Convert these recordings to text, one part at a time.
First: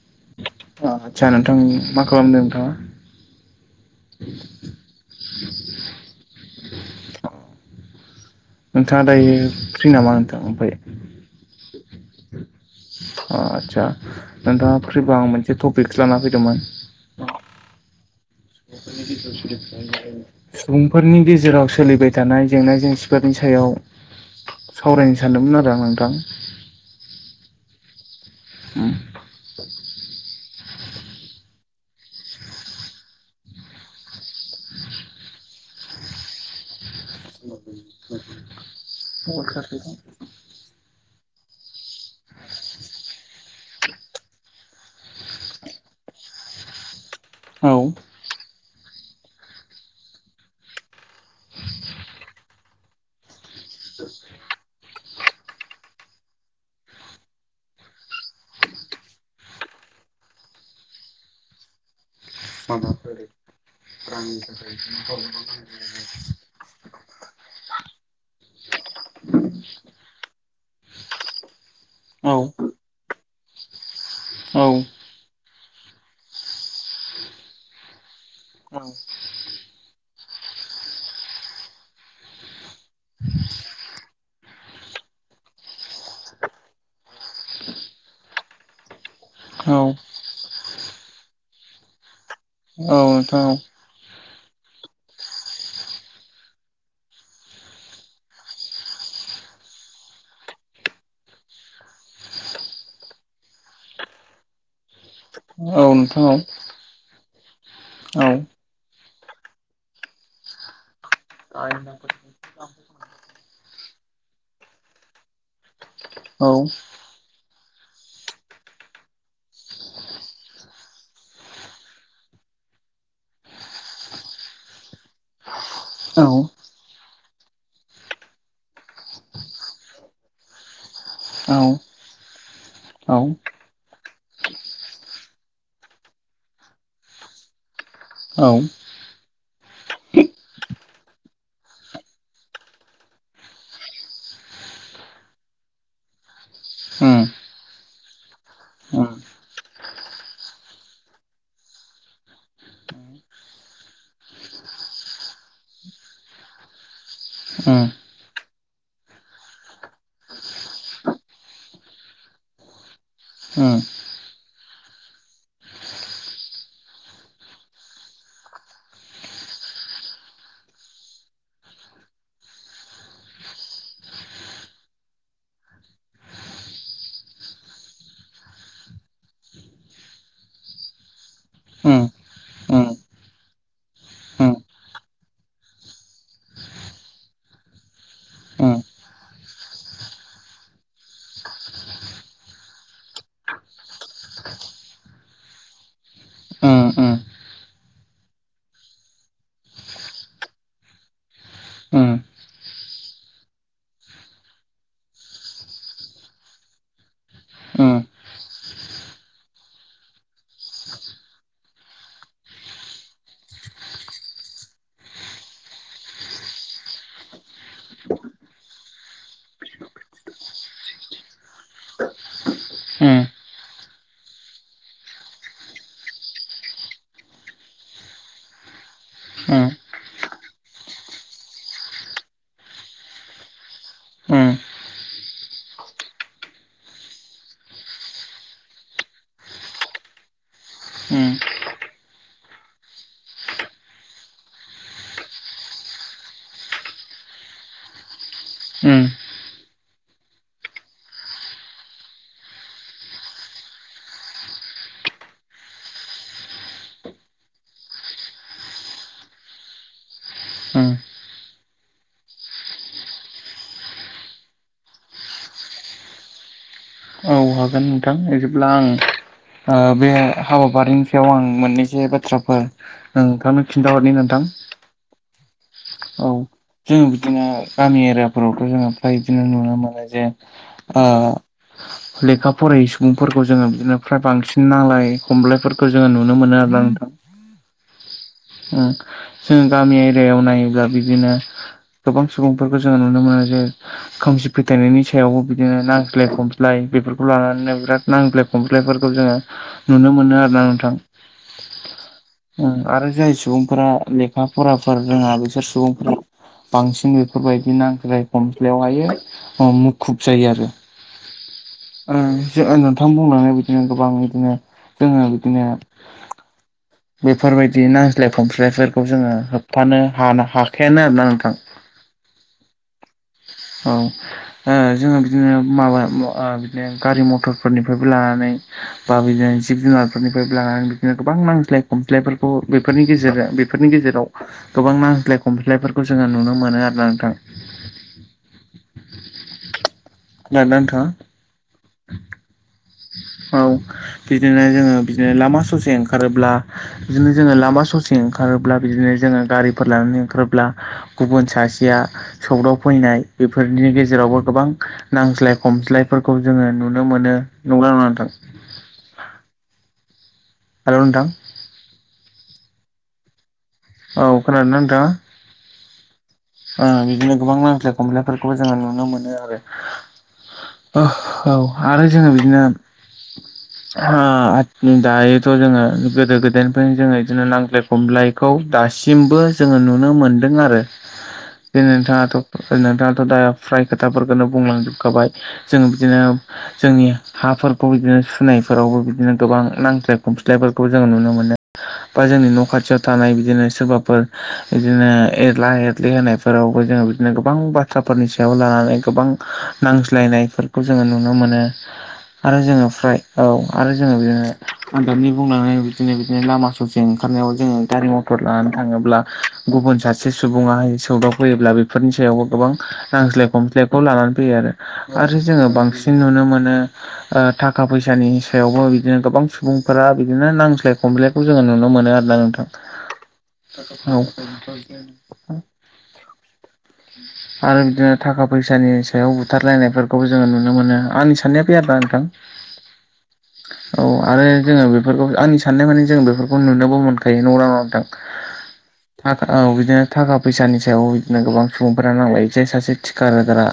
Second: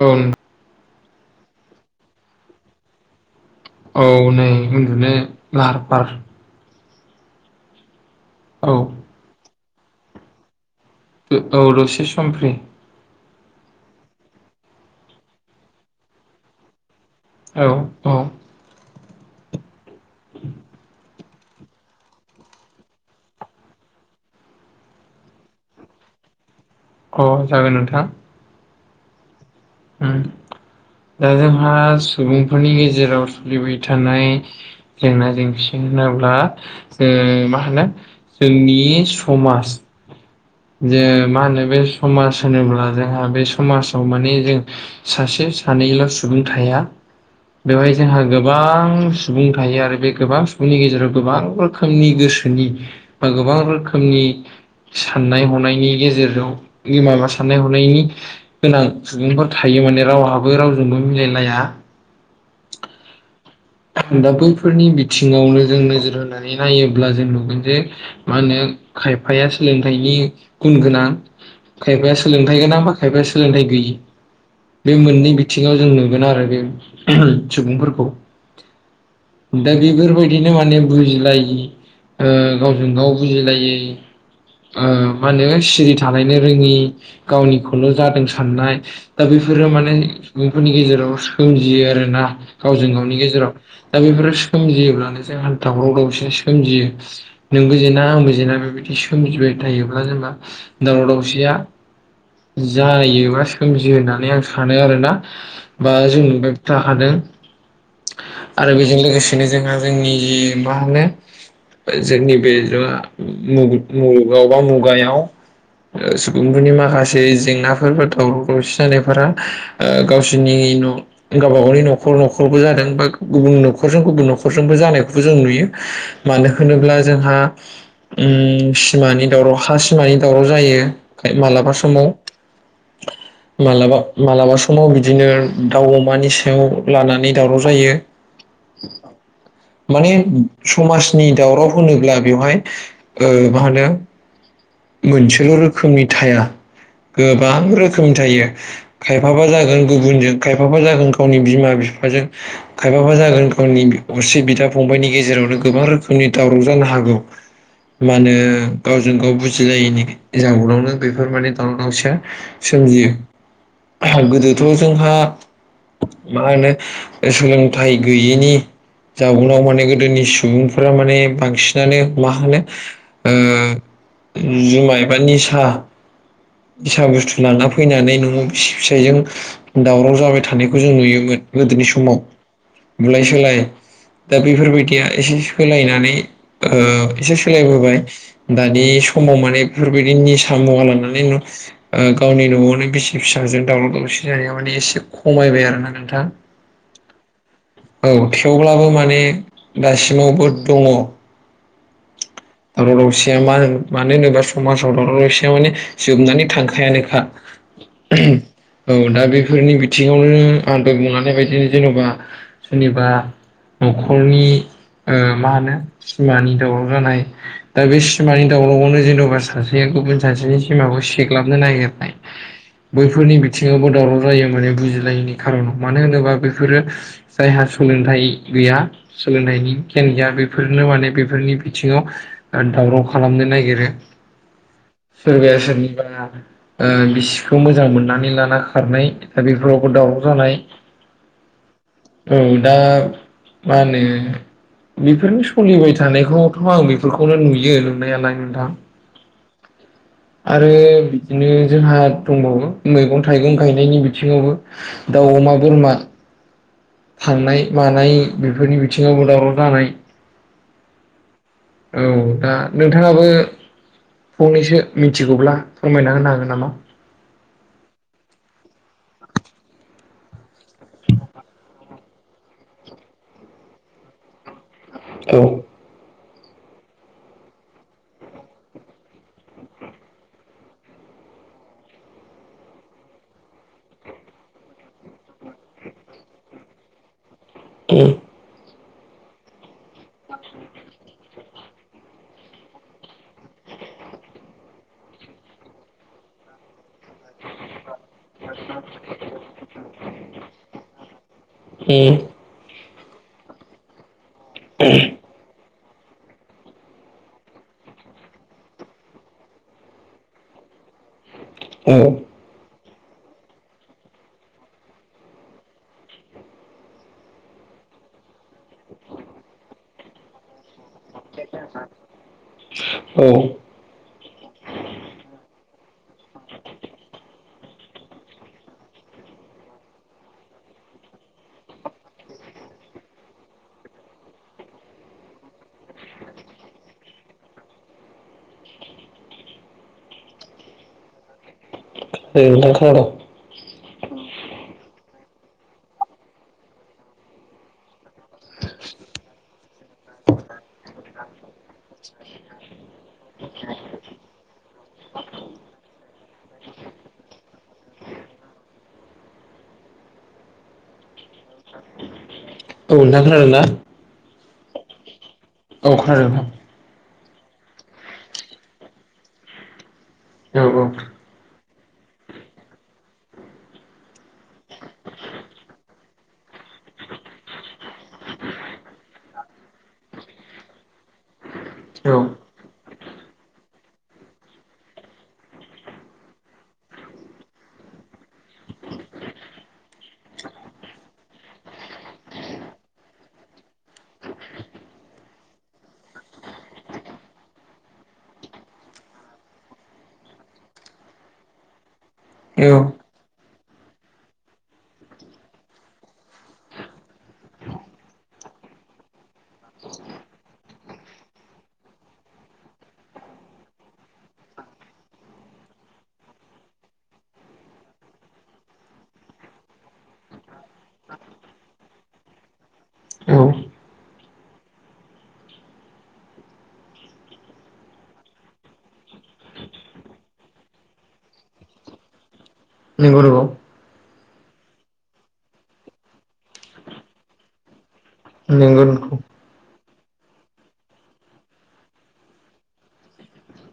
औ। आदसा नोंथां मा खालामदों नोंथाङा? औ नै उन्दुनो लाहार फाहार औ नोंथाङा दायो फ्रि नामा नोंथां ओमफ्राय? औ दसे सम फ्रि। अ आचसा नोंथांङा ‌फ्रिबा आं मोनसे टपिकसो लाना फैदोंमोन। औ-औ सुबुंफोरनि गेजेराव सोलिबाय थानाय जेंना जेंसिफोरनि सायाव सावरायनो सानदोंमोन आरो आं नोंथां। अ जागोन नोंथां। होम ओम दा जोंहा सुबुंफोरनि गेजेराव सोलिबाय थानाय जेंना जेंसि होनोब्ला जो मा होनो जोंनि समाज जे मा होनो बे समाज होनोब्ला जोंहा बे समाजाव माने जों सासे सानैल' सुबुं थाया बेवहाय जोंहा गोबां गोबां सुबुं थायो आरो बे गोबां सुबुंनि गेजेराव गोबां रोखोमनि गोसोनि ब गोबां रोखोमनि सा साननाय हनायनि गेजेरजों माबा साननाय हनायनि गोनां सुबुंफोर थायो माने राव रावहाबो रावजोंबो मिलायलाया। [unintelligible] [inaudible] दा बैफोरनि बिथिङावनो जों नोजोर होनानै नायोब्ला जों नुगोन जे मा होनो खायफाया सोलोंथाइनि गुन गोनां खायफाया सोलोंथाइ गोनां बा खायफाया सोलोंथाइ गैयि बे मोननै बिथिं बिथिंङाव जों नुगोन आरो बे ओम सुबुंफोरखौ दा बेफोरबायदि बिदिनो माने बुजिलायिओ ओ गावजों गाव बुजिलायै। ओ मा होनो सिरि थानायनो रोंङि गावनिखौल' जादों साननाय दा बेफोरो माने बेफोरनि गेजेराव सोमजियो आरो ना गावजों गावनि गे जेराव दा बेफोरो सो सोमजियोब्लानो जोंहा दावराव दावसि सोमजियो। नोंबो जेना आंबो जेना बेबायदि सोमजिबाय थायोब्ला जेनेबा दावराव दावसिया जायोबा सोमजियो होननानै आं सानो आरोना। औ औ नोंथां औ बा नोंथां जों नुबायबो थाखादों। औ आरो बेजों लोगोसेनो जोंहा जोंनि जि मा होनो? ओ जोंनि बे मा मुगु मुलुगाव बा मुगायाव ओ औ सुबुंफोरनि माखासे जेंनाफोर दावराव दावसि जानायफोरा ओ गावसोरनि इ न' गावबा गावनि न'खर न'खरबो जादों। ओ गुबुन न'खजों गुबुन न'खरजोंबो जानायखौबो जों नुयो। औ मानो होनोब्ला जोंहा‌ उम सिमानि दावराव हा सिमानि दावराव जायो। हाय मालाबा समाव। औ मालाबा मालाबा समाव बिदिनो दाउ, अमानि सायाव लानानै दावराव जायो। औ माने समाजनि दावराव होनोब्ला बेवहाय ओ मा होनो? मोनसेल' रोखोमनि थाया। गोबां रोखोमनि थायो। उम खायफाबा जागोन गुबुनजों खायफाबा जागोन गावनि बिमा बिफाजों। खायफाबा जागोन गावनि अरसे बिदा, फंबबायनि गेजेरावनो गोबां रोखोमनि दावराव जानो हागौ। उम मा होनो गावजों गाव बुजिलायैनि जाउनावनो बेफोर माने दावराव दावसिया सोमजियो। उम गोदोथ' जोंहा मा होनो ओ सोलोंथाइ गैयैनि जाउनाव माने गोदोनि सुबुंफोरा माने बांसिनानो मा होनो ओ जुमाय बा निसा सा बुस्थु लाना फैनानै न'आव बिसि फिसायजों दावराव जाबाय थानायखौ जों नुयोमोन। गोदोनि उम समाव उम बुलाय सोलाय दा बेफोरबायदिया एसे सोलायनानै ओ एसे सोलायबोबाय दानि समाव माने बेफोरबायदि निसा मुवा मोननानै [unintelligible] ओ गावनि न'आवनो बिसि फिसाजों दावराव दावसि जानायाव माने एसे खमायबाय आरोना नोंथां। ओ ओ औ थेवब्लाबो माने दासिमावबो दङ। उम दावराव दावसिया मा होन मानो होनोबा समाजाव दावराव दावसिया माने जोबनानै थांखायानोखा। उम औ दा बेफोरनि बिथिङावनो आं दहाय बुंलानाय बायदिनो जेन'बा सोरनिबा न'खरनि ओ मा होनो सिमानि दावराव जानाय। दा बे सिमानि दावरावावनो जेन'बा सासे गुबुन सासेनि सिमाखौ सेग्लाबनो नागिरनाय। उम बैफोरनि बिथिङावबो दावराव जायो माने बुजिलायैनि खारनाव। मानो होनोबा बैफोरो जायहा सोलोंथाइ गैया उम सोलोंथाइनि गियान गैया बेफोरनो माने बेफोरनि बिथिङाव ओ दावराव खालामनो नागिरो। उम सोरबाया सोरनिबा ओ बिसिखौ मोजां मोननानै लाना खारनाय। दा बेफोराव दावराव जानाय उम उम दा मा होनो? बेफोरनो सोलिबाय थानायखौथ' आं बेफोरखौनो नुयो नुनायालाय उम। उम आरो बिदिनो जोंहा दंबावो। मैगं थाइगं गायनायनि बिथिङावबो दा दाव, अमा, बोरमा थांनाय मानाय बेफोरनि बिथिङावबो दावराव जानाय उम औ दा नोंथाङाबो फंनैसो मिथिगौब्ला फोरमायना होनो हागोन नामा? बुंलांगोन नोंथां बिदिब्ला आं ओ बे हाबाफारिनि सायाव आं मोननैसो बाथ्राफोर नोंथांनो खिन्थाहरनि नोंथां। [unintelligible] औ औ जोङो बिदिनो गामि एरियाफोरावथ' जोङो फ्राय बिदिनो नुनो मोनो जे ओ औ [inaudible] लेखा फरायै सुबुंफोरखौ जोङो बिदिनो फ्राय बांसिन नांलाय खमलायफोरखौ जोङो नुनो मोनो आरोना नोंथां। उम ओं जोङो गामि एरियायाव नायोब्ला बिदिनो गोबां सुबुंफोरखौ जोङो नुनो मोनो जे खोमसि फोथायनायनि सायावबो बिदिनो नांज्लाय खमस्लाय बेफोरखौ लानानैनो बिराद नांज्लाय खमज्लायफोरखौ जोङो नुनो मोनो आरोना नोंथां। ओं आरो जाय सुबुंफोरा लेखा फराफोर रोङा बिसोर सुबुं फोर बांसिन बेफोरबायदि नांज्लाय खमज्लायावहाय मुखुब जायो आरो। उम ओं जो नों थां बुंलांनाय बिदिनो गोबां बिदिनो जोङो बिदिनो बेफोरबायदि नांज्लाय खमज्लायफोरखौ जोङो होबथानो हानो हा-हा खायानो आरोना नोंथां। औ औ औ ओ जोङो बिदिनो माबा मा गारि मथर फोरनिफ्रायबो लानानै बा बिदिनो जिब जुनारफोरनिफ्राय लानानै बिदिनो गोबां नांज्लाय खम ज्लाय फोरखौनि गेजेर बेफोरनि गेजेराव गोबां नांज्लाय खमफ्लायफोरखौ जोङो नुनो मोनो आरो नों थां खोनादों ना नोंथां? [unintelligible] औ बिदिनो जोङो बिदिनो लामा ससे ओंखारोब्ला बिदिनो जोङो लामा ससे ओंखारोब्ला बिदिनो जोङो गारिफोर लानानै ओंखारोब्ला गुबुन सासेया सौदाव फैनाय बेफोरनि गेजेरावबो गोबां नांज्लाय खमज्लायफोरखौ जोङो नुनो मोनो नंगोना नङा नोंथां? हेल' नोंथां औ नोंथां खोनादोंना? औ खोनादोंना नोंथाङा? औ खोनादों। नोंथां ओ बिदिनो गोबां नांस्लाय खमलायफोरखौबो जोङो नुनो मोनो आरो औ आरो जोङो बिदिनो दायोथ' जोङो गोदो गोदायनिफ्रायनो जोङो बिदिनो नांज्लाय खमलायखौ दा सिमबो जोङो नुनो मोनदों आरो। बे औ नोंथाङाथ' नोंथाङाथ' दा फ्राय खोथाफोरखौनो बुंलांजोबखाबाय जों बिदिनो जोंनि हाफोरखौ बिदिनो सुनायफोरावबो बिदिनो गोबां नांज्लाय खमस्लायफोरखौ जोङो नुनो मोनो। बा जोंनि न' खाथियाव थानाय बिदिनो सोरबाफोर बिदिनो एरला एर खोग्लैहायफोरावबो जोङो बिदिनो गोबां बाथ्राफोरनि सायाव लानानै गोबां नांज्लायनायफोरखौ जों नुनो मोनो। आरो औ औ जोङो फ्राय औ आरो जोङो बिदिनो आदबनि बुंलनाय बिदिनो बिदिनो लामा ससे ओंखार खारनायाव जोङो गारि मथर लाना थाङोब्ला गुबुन सासे सुबुं बुङाह सौदाव फैयोब्ला बेफोरनि सायावबो गोबां नांज्लाय खमस्लायखौ लानानै फैयो आरो आरो जों ङो बांसिन नुनो मोनो थाखा फैसानि सायावबो बिदिनो गोबां सुबुंफोरा बिदिनो नांज्लाय खमज्लायखौ जोङो नुनो मोनो आरोना औ नोंथां औ [inaudible] आरो बिदिनो थाखा फैसानि सायाव बुथारलायनायफोरखौबो जोङो नुनो मोनो आंनि साननाया फै आरो ना नोंथां। नोंगौ नोंगौ औ आरो जोङो बेफोरखौ आंनि साननाय मानानि जों बेफोरखौ नुनोबो मोनखायो नंगौना नंङा नोंथां नंगौ थाखा औ बिदिनो थाखा फैसानि सायाव बिदिनो गोबां सुबुंफोरा नांलायो जे सासे थिखागारा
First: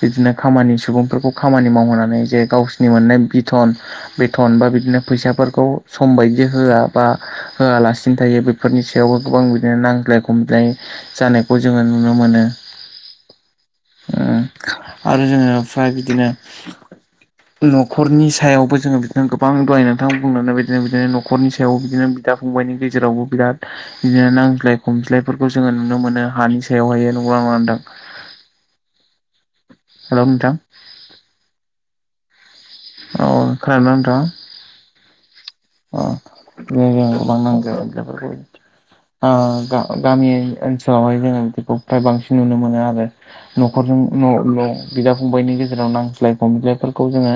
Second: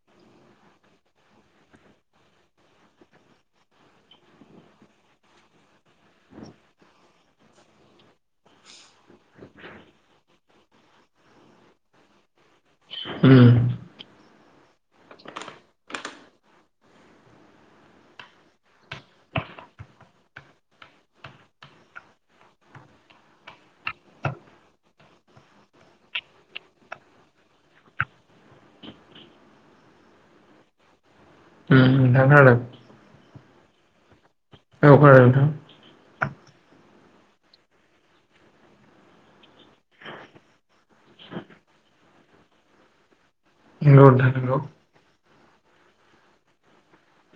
बिदिनो खामानि सु बुंफोरखौ खामानि मावहोनानै जे गावसोरनि मोननाय बिथन बिथथन बा बिदिनो फैसाफोरखौ सम बायदि होआ बा होआलासिनो थायो बेफोरनि सायावबो गोबां बिदिनो नांज्लाय खमज्लाय जानायखौ जोङो नुनो मोनो। उम उ आरो जोङो फ्राय बिदिनो न'खरनि सायावबो जोङो बिदिनो गोबां दहाय नोंथां बुंनानै बायदिनो बिदिनो न'खरनि सायावबो बिदिनो बिदा-फंबायनि गेजेरावबो बिराद बिदिनो नांज्लाय खमज्लायफोर खौ जोङो नुनो मोनो हानि सायावहाय नंगौना नङा नोंथां? हेल' नोंथां [inaudible] औ खोनादोंना औ खोनादों नोंथाङा [inaudible] ओ गा-गामि ओनसोलावहाय जोङो बिखौ फ्राय बांसिन नुनो मोनो आरो नोंथां न'खर जों नंगौ नोंथां न' न' बिदा-फंबायनि गेजेराव नांज्लाय खमज्लायफोरखौ जोङो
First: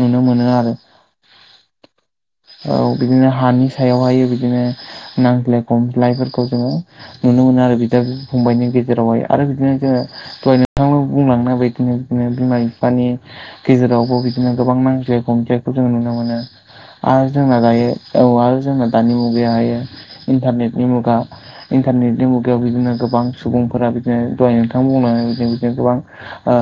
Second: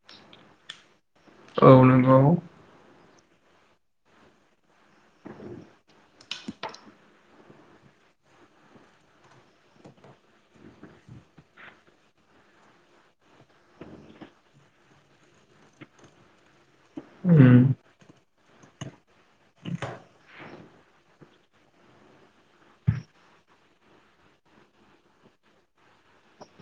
नुनो मोनो आरो गावजों गाव औ बिदिनो हानि सायावहाय बिदिनो नांज्लाय खमज्लायफोरखौ जोङो नुनो मोनो आरो बिदा-फंबायनि गेजेरावहाय आरो बिदिनो जोङो दहाय नोंथां बुंलांनाय बादिनो बिनो बिमा-बिफानि गेजेरावबो बिदिनो गोबां नांज्लाय गंज्लायखौ जों नुनो मोनो। आरो उम जोंना दायो औ आरो जोंना दानि मुगायावाहायो इन्टारनेटनि मुगा इन्टारनेटनि मुगायाव बिदिनो गोबां सुबुंफोरा बिदिनो दहाय नोंथां बुंनानै बिदिनो बिदिनो गोबां ओ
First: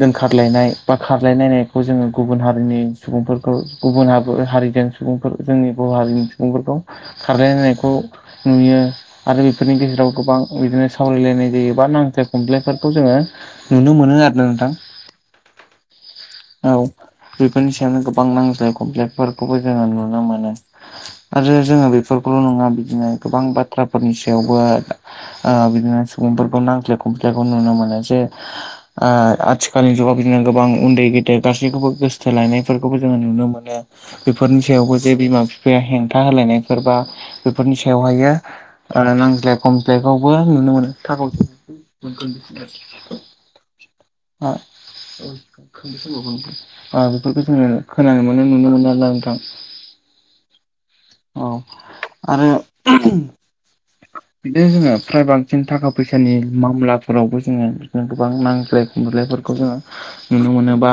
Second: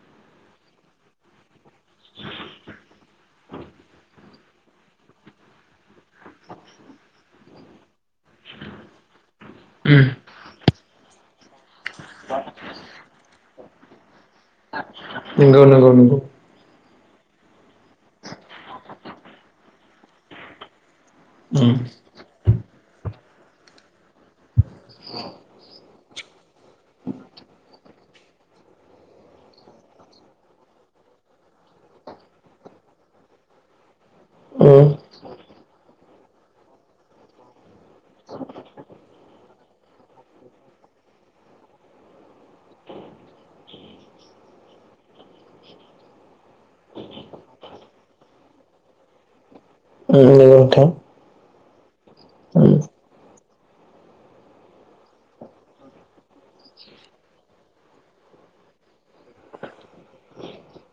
जोंखारलायनाय बा खारलायनायखौ जोङो गुबुन हारिनि सुबुंफोरखौ गुबुन हा-हारिजों सुबुं जोंनि बर' हारिनि सुबुंफोरखौ खारलायनायखौ नुयो आरो बेफोरनि उम गेजेराव गोबां बिदिनो सावरायलायनाय जायोबा नांज्लाय खमज्लायफोरखौ जोङो नुनो मोनो आरो नोंथां। नोंगौ नंगौ नंगौ औ बेफोरनि सायावनो गोबां नांज्लाय खमज्लायफोरखौबो जोङो नुनो मोनो आरो उम उम जोङो बेफोरखौ ल' नङा बिदिनो गोबां बाथ्राफोरनि सायावबो ओ बिदिनो सुबुंफोरखौ नांज्लाय खमज्लाय खौ नुनो मोनो जे ओ आथिखालनि जुगाव बिदिनो गोबां उन्दै गेदेर गासैखौबो गोसो थोलायनायफोरखौबो जोङो नुनो मोनो बेफोरनि सायावबो जे बिमा-बिफाया हेंथा होलायनायबा बेफोरनि सायावह नांज्लेमफ्लेावबो नुनो मोन [unintelligible] ओ बेफोरखौ जोङो खोनानो मोनो नुनो मोनो आरो नोंथां। उम नंगौ नोंथां औ आरो उम बिदिनो जोङो फ्राय बांसिन थाखा फैसानि मामलाफोरावबो जोङो बिदिनो गोबां नांज्लाय खमजलायफोर खौ जोङो नुनो मोनो बा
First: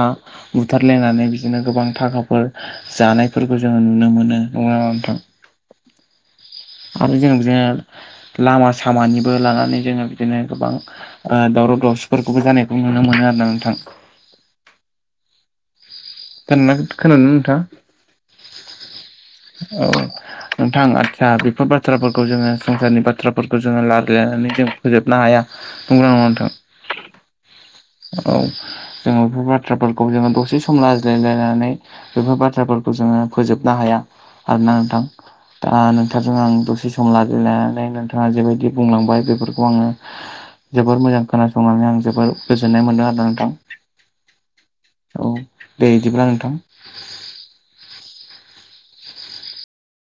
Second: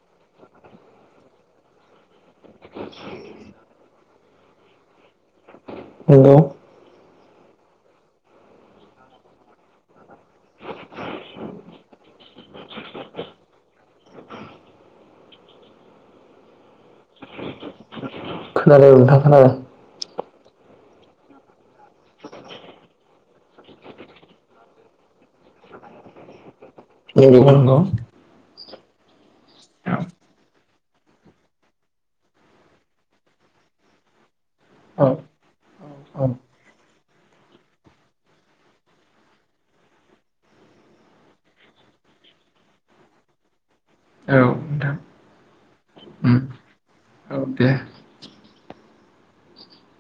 बुथारलायनानै बिदिनो गोबां थाखाफोर जानायफोरखौ जोङो नुनो मोनो। नोगोना नङा नोंथां हेल' आरो जों बिदिनो लामा सामानिबो लानानै जोङो बिदिनो गोबां ओ दावराव दावसिफोरखौबो जानायखौ नुनो मोनो आरो ना नोंथां। खोना खोनानोानो नोथां खोनादों नोंथां खोनादों नोंथां आदसा बेफोर बाथ्राफोरखौ जोङो संसारनि बाथ्राफोरखौ जोङो रायजायनानै जों फोजोबनो हाया नंगौना नंङा नोंथां औ नंगौ नंगौ औ जोङो बेफोर बाथ्राफोरखौ जोङो दसे सम ला जाय्लायनानै बेफोर बाथ्राफोरखौ जोङो फोजोबनो हाया आरो ना नोंथां। औ दा औ नोंथांजों आं दसे सम लाजिलायनानै नोंथाङा जेबायदि बुंलांबाय बेफोरखौ आङो जोबोर मोजां खोनासंनानै आं जोबोर गोजोननाय मोन्दों आरो ना औ नोंथां नोंथां। औ दे इदिब्ला उम नोंथां। औ दे